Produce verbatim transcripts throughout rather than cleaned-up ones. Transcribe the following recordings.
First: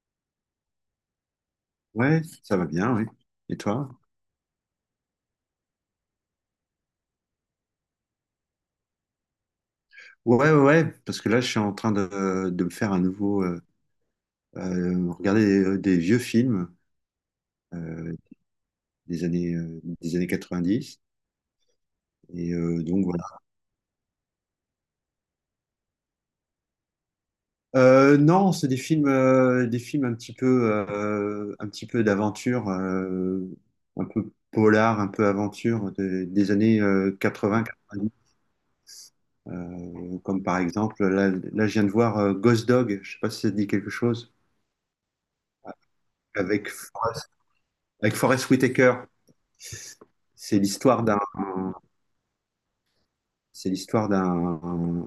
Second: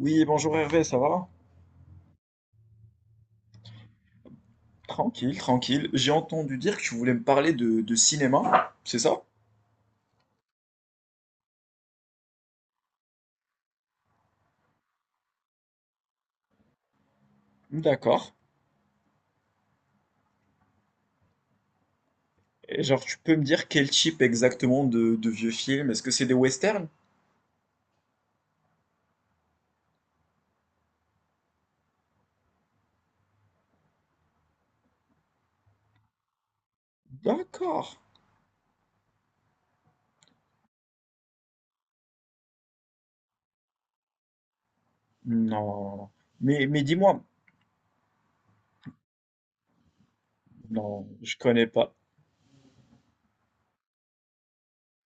Oui, bonjour Hervé, ça va? Ouais, ça va bien, oui. Et toi? Tranquille, tranquille. J'ai entendu dire que tu voulais me parler de, de cinéma, c'est ça? Ouais, ouais, ouais, parce que là, je suis en train de, de me faire un nouveau, euh, euh, regarder des, des vieux films euh, D'accord. des années, euh, des années quatre-vingt-dix. Et Et euh, genre, donc tu voilà. peux me dire quel type exactement de, de vieux films? Est-ce que c'est des westerns? Euh, non, c'est des films, euh, des films un petit peu, euh, un petit peu d'aventure, euh, un peu polar, un peu aventure de- des années D'accord. quatre-vingt quatre-vingt-dix. Comme par exemple, là, là, je viens de voir euh, Ghost Dog. Je sais pas si ça te dit quelque chose. Non. Mais, Avec mais dis-moi. Forrest... Avec Forest Whitaker. C'est l'histoire Non, d'un, je connais pas. c'est l'histoire d'un,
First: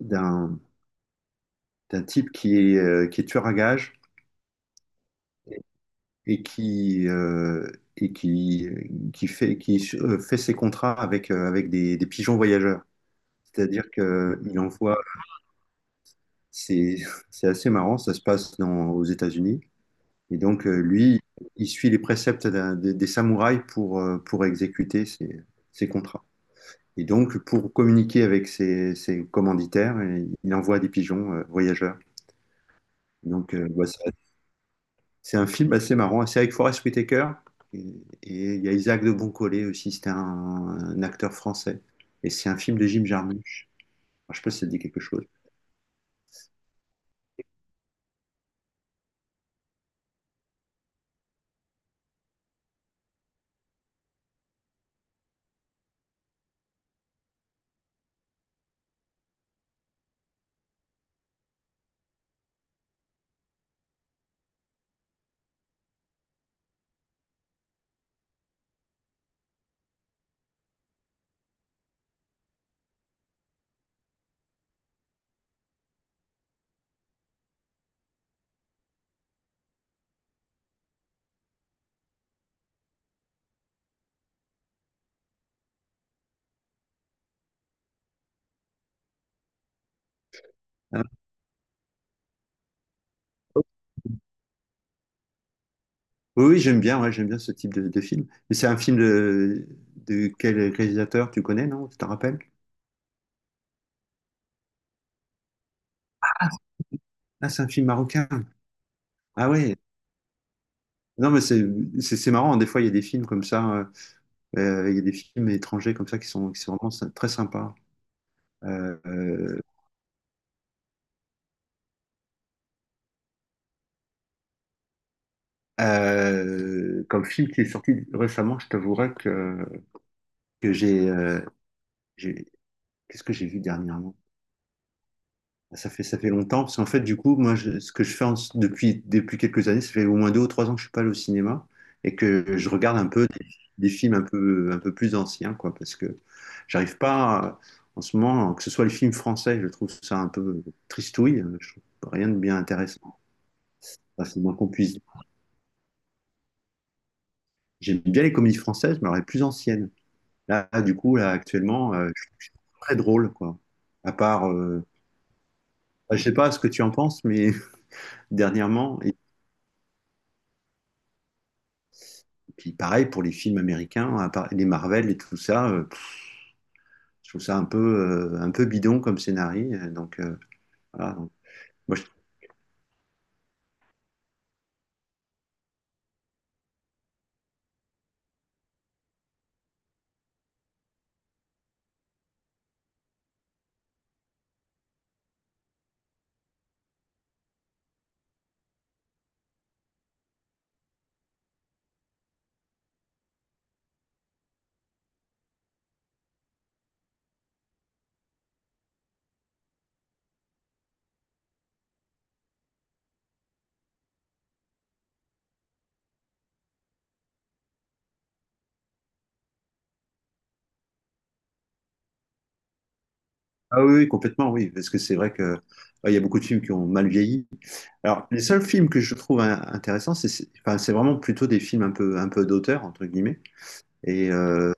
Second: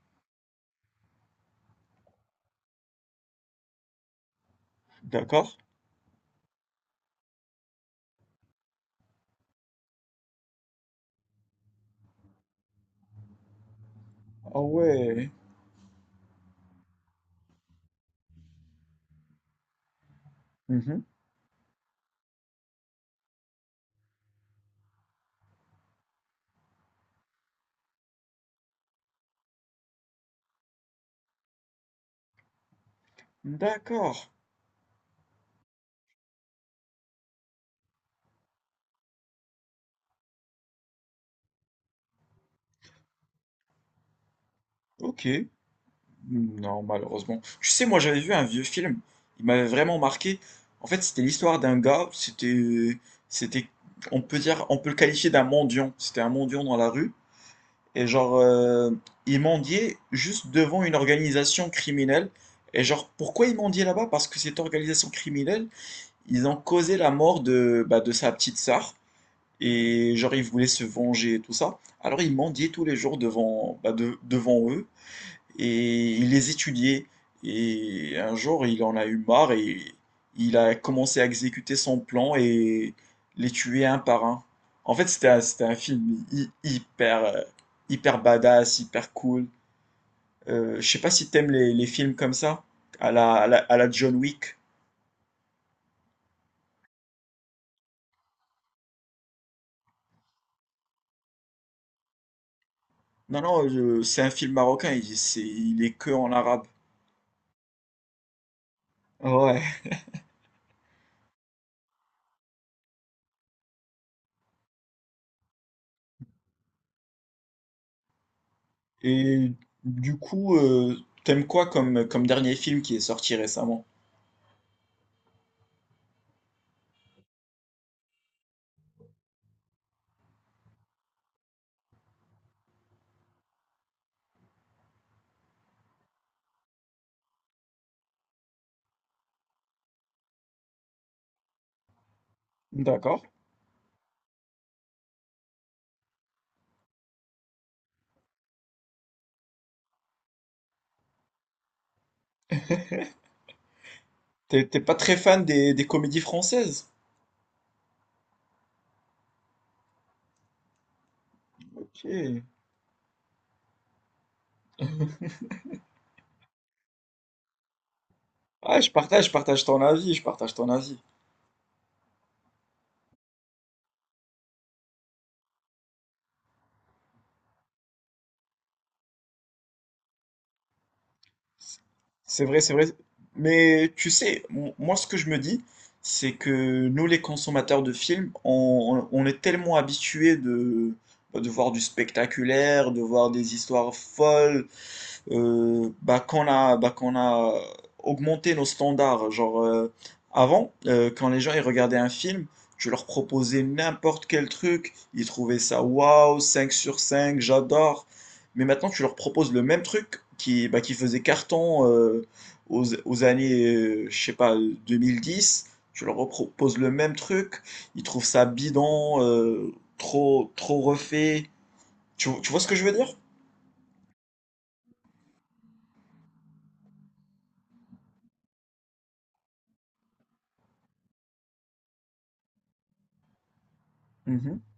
d'un, d'un type qui est, euh, qui est tueur à gages D'accord. et qui, euh, et qui, qui fait, qui euh, fait ses contrats avec, euh, avec des, des pigeons voyageurs. C'est-à-dire Ah qu'il envoie, ouais. c'est, c'est assez marrant, ça se passe dans, aux États-Unis. Et donc, euh, Mhm. lui, il suit les préceptes d'un- des, des samouraïs pour, euh, pour exécuter ses, ses contrats. Et donc, pour communiquer avec ses, ses commanditaires, il envoie des pigeons euh, voyageurs. Donc, euh, bah, ça- D'accord. c'est un film assez marrant. C'est avec Forest Whitaker et et il y a Isaac de Boncollet aussi. C'était un, un acteur français. Et c'est un film de Jim Jarmusch. Alors, je sais pas si ça te dit quelque chose. Ok. Non, malheureusement. Tu sais, moi j'avais vu un vieux film, il m'avait vraiment marqué. En fait, c'était l'histoire d'un gars, c'était, c'était, on peut dire, on peut le qualifier d'un mendiant. C'était un mendiant dans la rue, et genre, euh, il mendiait juste devant une organisation criminelle. Et genre, pourquoi il mendiait là-bas? Parce que cette organisation criminelle, ils ont causé la mort de, bah, de sa petite sœur, et genre, il voulait se venger et tout ça. Alors, il mendiait tous les jours devant, bah, de- devant eux et il les étudiait. Et un jour, il en a eu marre et il a commencé à exécuter son plan et les tuer un par un. En fait, c'était un, c'était un film hy- hyper, euh, hyper badass, hyper cool. Euh, je sais Hein, pas si t'aimes les, les films comme ça, à la, à la, à la John Wick. oui, oui, j'aime bien. Ouais, j'aime bien ce type de, de film. Mais c'est un film de, de quel réalisateur tu connais, non? Tu t'en rappelles? Non, non, euh, c'est un film marocain, il, c'est, il est que en arabe. Ah, c'est un film marocain. Ah Ouais. ouais. Non, mais c'est c'est- c'est marrant. Des fois, il y a des films comme ça. euh, Euh, Il y a des films étrangers comme ça qui sont, qui sont vraiment sy- très sympas. Euh, Et euh, du coup, euh, t'aimes quoi comme, comme dernier film qui est sorti récemment? Euh, comme film qui est sorti récemment, je t'avouerai que, que j'ai, euh, j'ai- qu'est-ce que j'ai vu dernièrement? Ah, ça fait, ça fait longtemps, parce qu'en fait, du coup, moi, je- ce que je fais en- depuis, depuis quelques années, ça fait au moins deux ou trois ans que je suis pas allé au cinéma et que je regarde un D'accord. peu des, des films un peu, un peu plus anciens, quoi, parce que j'arrive pas, à- en ce moment, que ce soit les films français, je trouve ça un peu tristouille, je trouve rien de bien intéressant. Enfin, c'est le moins T'es qu'on t'es puisse pas dire. très fan des, des comédies françaises? J'aime bien les comédies françaises, mais alors les plus anciennes. Là, du coup, là, actuellement, Ok. euh, je je suis très drôle, quoi. À part, euh, bah, je sais pas ce que tu en penses, mais Ah, je dernièrement, et partage, je partage ton avis, je partage ton avis. puis pareil pour les films américains, à part les Marvel et tout ça, euh, pff, je trouve ça un peu, euh, un peu bidon comme scénario. euh, Donc, euh, voilà. Donc, moi, je- C'est vrai, c'est vrai. Mais tu sais, m- moi ce que je me dis, c'est que nous les consommateurs de films, on, on- on est tellement habitués de, bah, de voir du spectaculaire, de voir des histoires folles, euh, bah, qu'on a, bah, qu'on a augmenté nos standards. Genre, euh, avant, euh, quand les gens ils regardaient un film, tu leur proposais n'importe quel truc, ils trouvaient ça waouh, cinq sur cinq j'adore. Mais maintenant, tu leur proposes le même truc qui, bah, qui faisait carton euh, aux, aux années, euh, je sais pas, vingt dix. Tu leur proposes le même truc, ils trouvent ça bidon, euh, trop, trop refait. Tu, tu vois ce que je veux dire? Ah oui, oui, complètement, oui, parce que c'est vrai que ouais, il y a beaucoup de films qui ont mal vieilli. Alors, les seuls films que je trouve hein, intéressants, c'est c'est- enfin, c'est vraiment plutôt des films un peu, un peu d'auteur, entre guillemets. Et Mhm. euh,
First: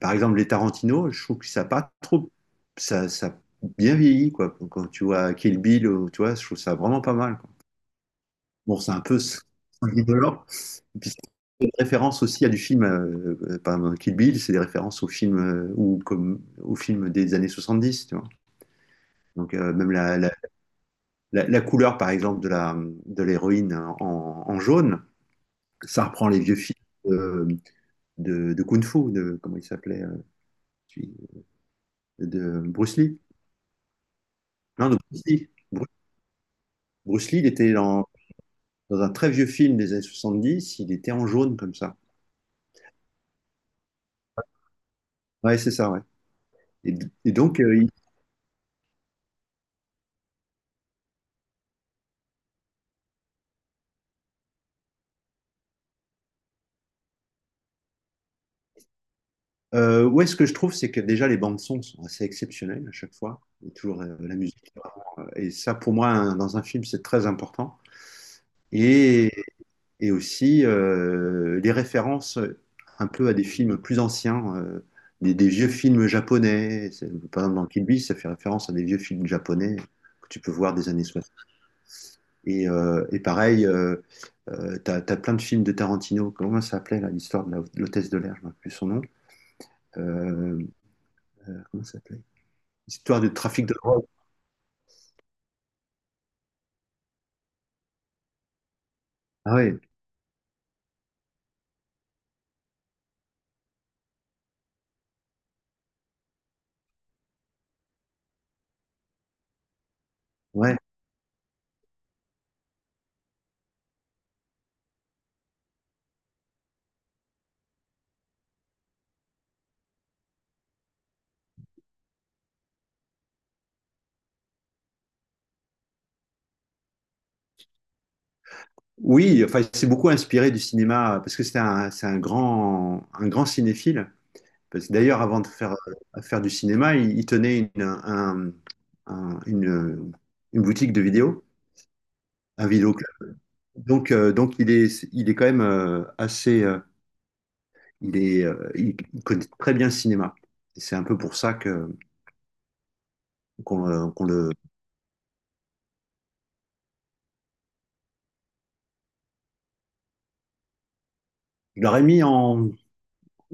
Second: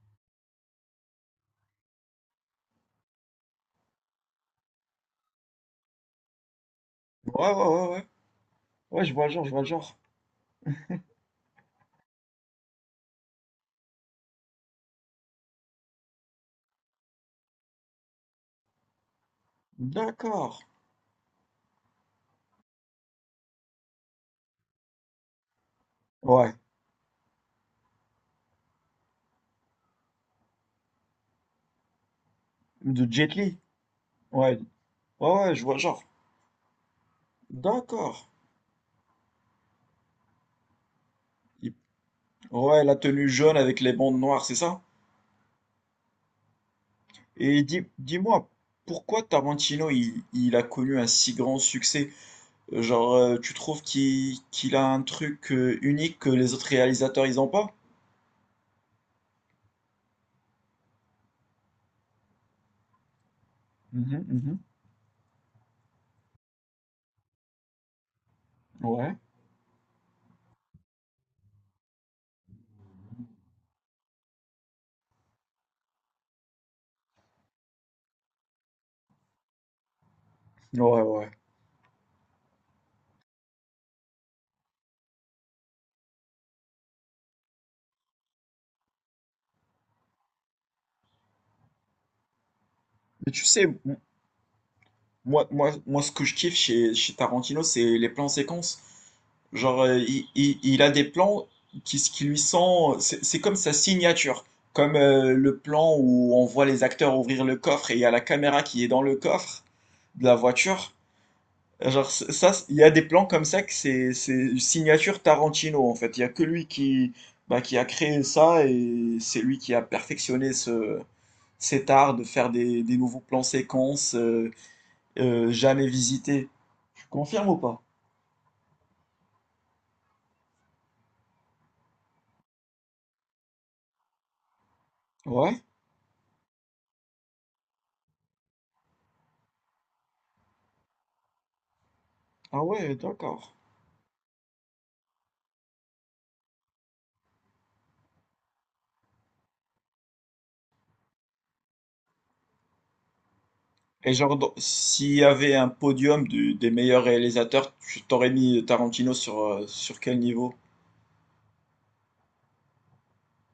par exemple, les Tarantino, je trouve que ça a pas trop, ça, ça a bien vieilli quoi. Quand tu vois Kill Bill, ou- tu vois, je trouve ça vraiment pas mal quoi. Ouais, ouais, ouais, ouais. Bon, c'est un Ouais, je peu vois le s- genre, je vois le genre. indolore. Et puis c'est une référence aussi à du film, euh, euh, par exemple, Kill Bill, c'est des références au film euh, ou comme au film des années soixante-dix, tu vois. Donc euh, même la, la, D'accord. la- la couleur, par exemple, de la de l'héroïne en, en jaune, ça reprend les Ouais. vieux films. euh, De, de Kung Fu, de, comment il s'appelait, euh, celui- de Bruce De Lee. Jet Li. Ouais. Non, de Bruce Ouais, Lee. ouais, je vois le Bru- genre. Bruce Lee, il était dans, D'accord. dans un très vieux film des années soixante-dix, il était en jaune Il- comme ça. Ouais, la tenue jaune avec les bandes noires, c'est ça? Ouais, c'est ça, ouais. Et, d- et donc, Et euh, dis, il- dis-moi, pourquoi Tarantino, il, il a connu un si grand succès? Euh, Genre, euh, tu trouves qu'il qu'il a un truc euh, unique que les autres réalisateurs, ils ont pas? euh, ouais, ce que je trouve, c'est que déjà les bandes son sont assez exceptionnelles à chaque fois. Et toujours euh, Mhm, la mhm. musique. Et ça, pour moi, un- dans un film, c'est très important. Ouais. Et, et aussi euh, les références un peu à des films plus anciens, euh, des, des vieux films japonais. C'est- Par exemple, dans Kill Bill, ça fait référence à des vieux films japonais que tu peux voir des Ouais, années... ouais. Et, euh, et pareil, euh, euh, t'as, t'as plein de films de Tarantino. Comment ça s'appelait là, l'histoire de la- de l'hôtesse de l'air, je ne me rappelle plus son nom. Euh, comment ça s'appelait? L'histoire de Mais tu trafic sais, de drogue. Moi, moi, moi, ce que je kiffe chez, chez Tarantino, c'est les plans séquences. Ah ouais, Genre, euh, il, il- il a des plans qui, qui lui sont. C'est c'est comme sa signature. Comme euh, le plan où on voit les acteurs ouvrir le coffre et il y a la caméra qui est dans le coffre de la ouais. voiture. Genre, c- ça, c- il y a des plans comme ça que c'est c'est une signature Tarantino en fait. Il y a que lui qui, bah, qui a créé ça et c'est lui qui a perfectionné ce, cet art de faire des, des nouveaux plans séquences. euh, euh, jamais visité. Tu confirmes ou pas? Oui, enfin, c'est beaucoup inspiré du cinéma parce que c'est un, c'est un grand, un grand cinéphile. Parce que d'ailleurs, avant de Ouais? faire, euh, faire du cinéma, il, il tenait une, un- un- une, une boutique de vidéos, Ah un ouais, vidéoclub. d'accord. Donc, euh, donc il est, il est quand même euh, assez, euh, il est, euh, il connaît très bien le cinéma. Et c'est un peu pour ça que qu'on le- Et qu'on genre, le, dans- s'il y avait un podium du- des meilleurs réalisateurs, tu t'aurais mis Tarantino sur, euh, sur quel niveau? je l'aurais mis en,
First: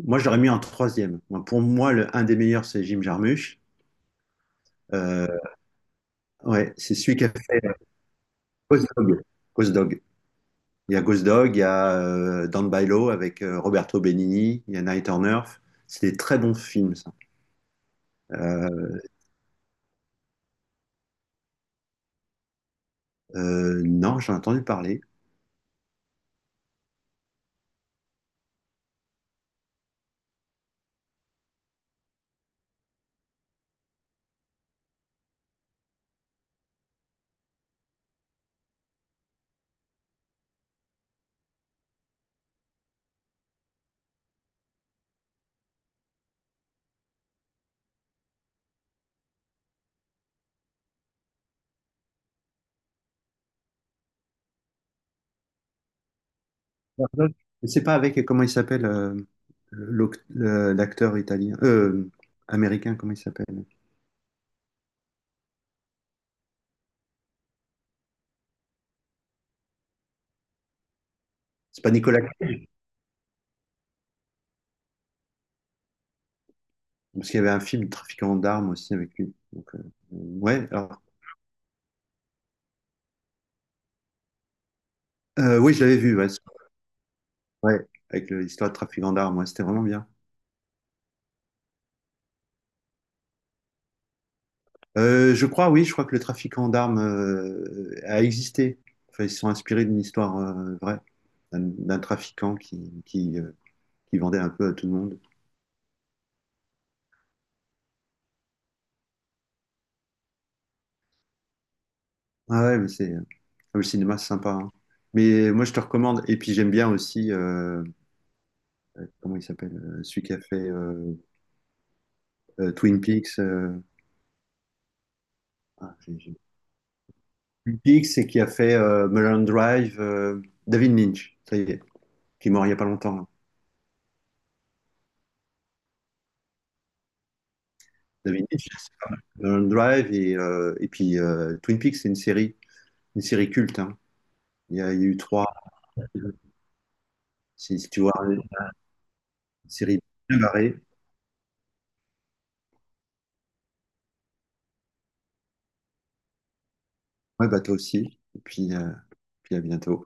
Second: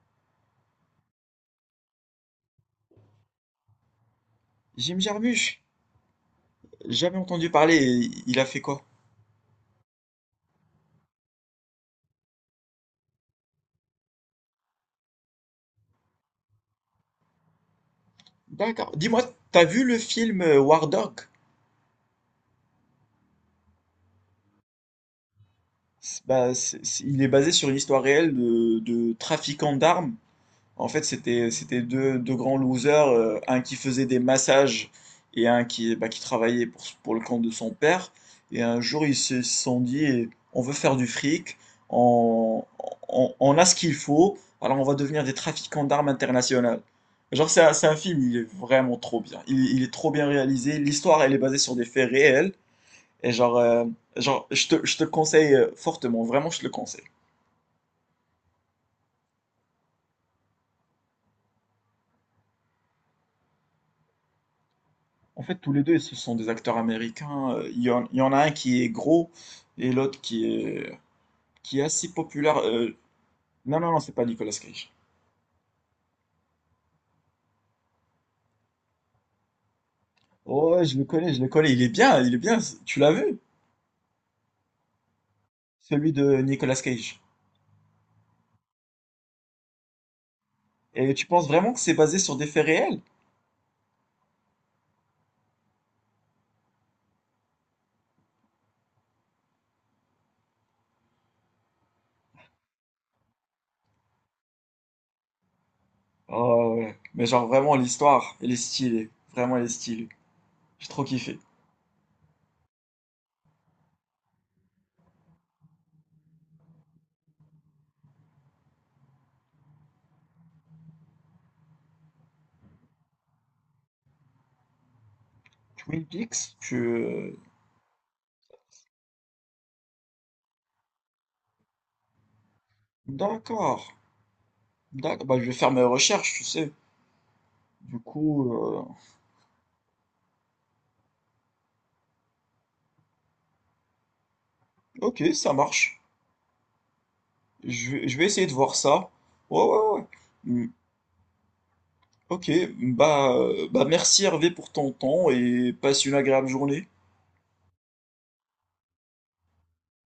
moi je l'aurais mis en troisième. Moi, pour moi, le, un des meilleurs, c'est Jim Jarmusch. Jim Euh, Jarmusch? ouais, c'est celui Jamais qui a entendu fait parler, et il a fait quoi? Ghost Dog. Ghost Dog. Il y a Ghost Dog, il y a euh, Down by Law avec euh, Roberto Benigni, il y a Night on Earth. C'est des très bons films, ça. Euh, D'accord. Dis-moi, t'as vu le film euh, War Dog? euh, non, j'en ai entendu parler. C'est- Bah, c'est- c'est- il est basé sur une histoire réelle de, de trafiquants d'armes. En fait, c'était c'était deux, deux grands losers, euh, un qui faisait des massages et un qui, bah, qui travaillait pour, pour le compte de son père. Et un jour, ils se sont dit, eh, on veut faire du fric, on, on, on a ce qu'il faut, alors on va devenir des trafiquants d'armes internationales. Genre, c'est un, c'est un film, il est vraiment trop bien. Il, il est trop bien réalisé. L'histoire, elle est basée sur des faits réels. Et genre, euh, genre je te, je te conseille euh, fortement, vraiment, je te le conseille. Je sais pas avec comment il s'appelle euh, l'oc- le- l'acteur italien, euh, américain, comment il s'appelle. En fait, tous les deux, ce sont des acteurs américains. Euh, Il y en, il y en a un qui est gros et l'autre qui est, qui C'est est pas assez Nicolas Cage, populaire. Euh, Non, non, non, c'est pas Nicolas Cage. parce qu'il y avait un film Trafiquant d'armes aussi avec lui. Donc, euh, euh, ouais, Oh, ouais, je alors, le connais, je le connais. Il est bien, il est bien. Tu l'as vu? euh, oui, je l'avais Celui vu, ouais, de c'est- Nicolas Cage. ouais, avec le- l'histoire de Trafiquant d'armes, ouais, c'était vraiment bien. Et tu penses vraiment que c'est basé sur des faits réels? Euh, je crois, oui, je crois que le Trafiquant d'armes euh, a existé. Enfin, ils se sont inspirés d'une histoire euh, vraie, d'un d'un trafiquant qui, qui, euh, qui vendait un peu à tout le monde. Oh, ouais. Mais genre, vraiment, l'histoire, elle est stylée. Vraiment, elle est stylée. J'ai trop kiffé. Ah ouais, mais c'est, ah oui, le cinéma, c'est sympa, hein. Mais moi, je te recommande. Et puis, j'aime bien aussi, euh, euh, comment il s'appelle, euh, celui qui a fait euh, euh, Twin Peaks. euh, ah, Twin j'ai- j'ai- Peaks, tu... euh, Big, c'est qui a fait euh, Mulholland Drive, euh, David Lynch, ça y est, qui est mort il n'y a pas longtemps, hein. D'accord. D'accord. Bah, je vais faire mes recherches, tu sais. Du David coup, Lynch, euh, Mulholland Drive et, euh, et puis euh, Twin Peaks, c'est une série, une série culte, hein. Il y a, il y a eu ok, trois, ça marche. si, Je si tu vais, vois, je vais essayer de voir ça. Ouais, une ouais, série ouais. bien Hmm, barrée. Ok, bah, euh, bah merci Hervé pour ton temps et passe une agréable journée. Ouais, bah toi aussi. Et puis, euh, puis à bientôt.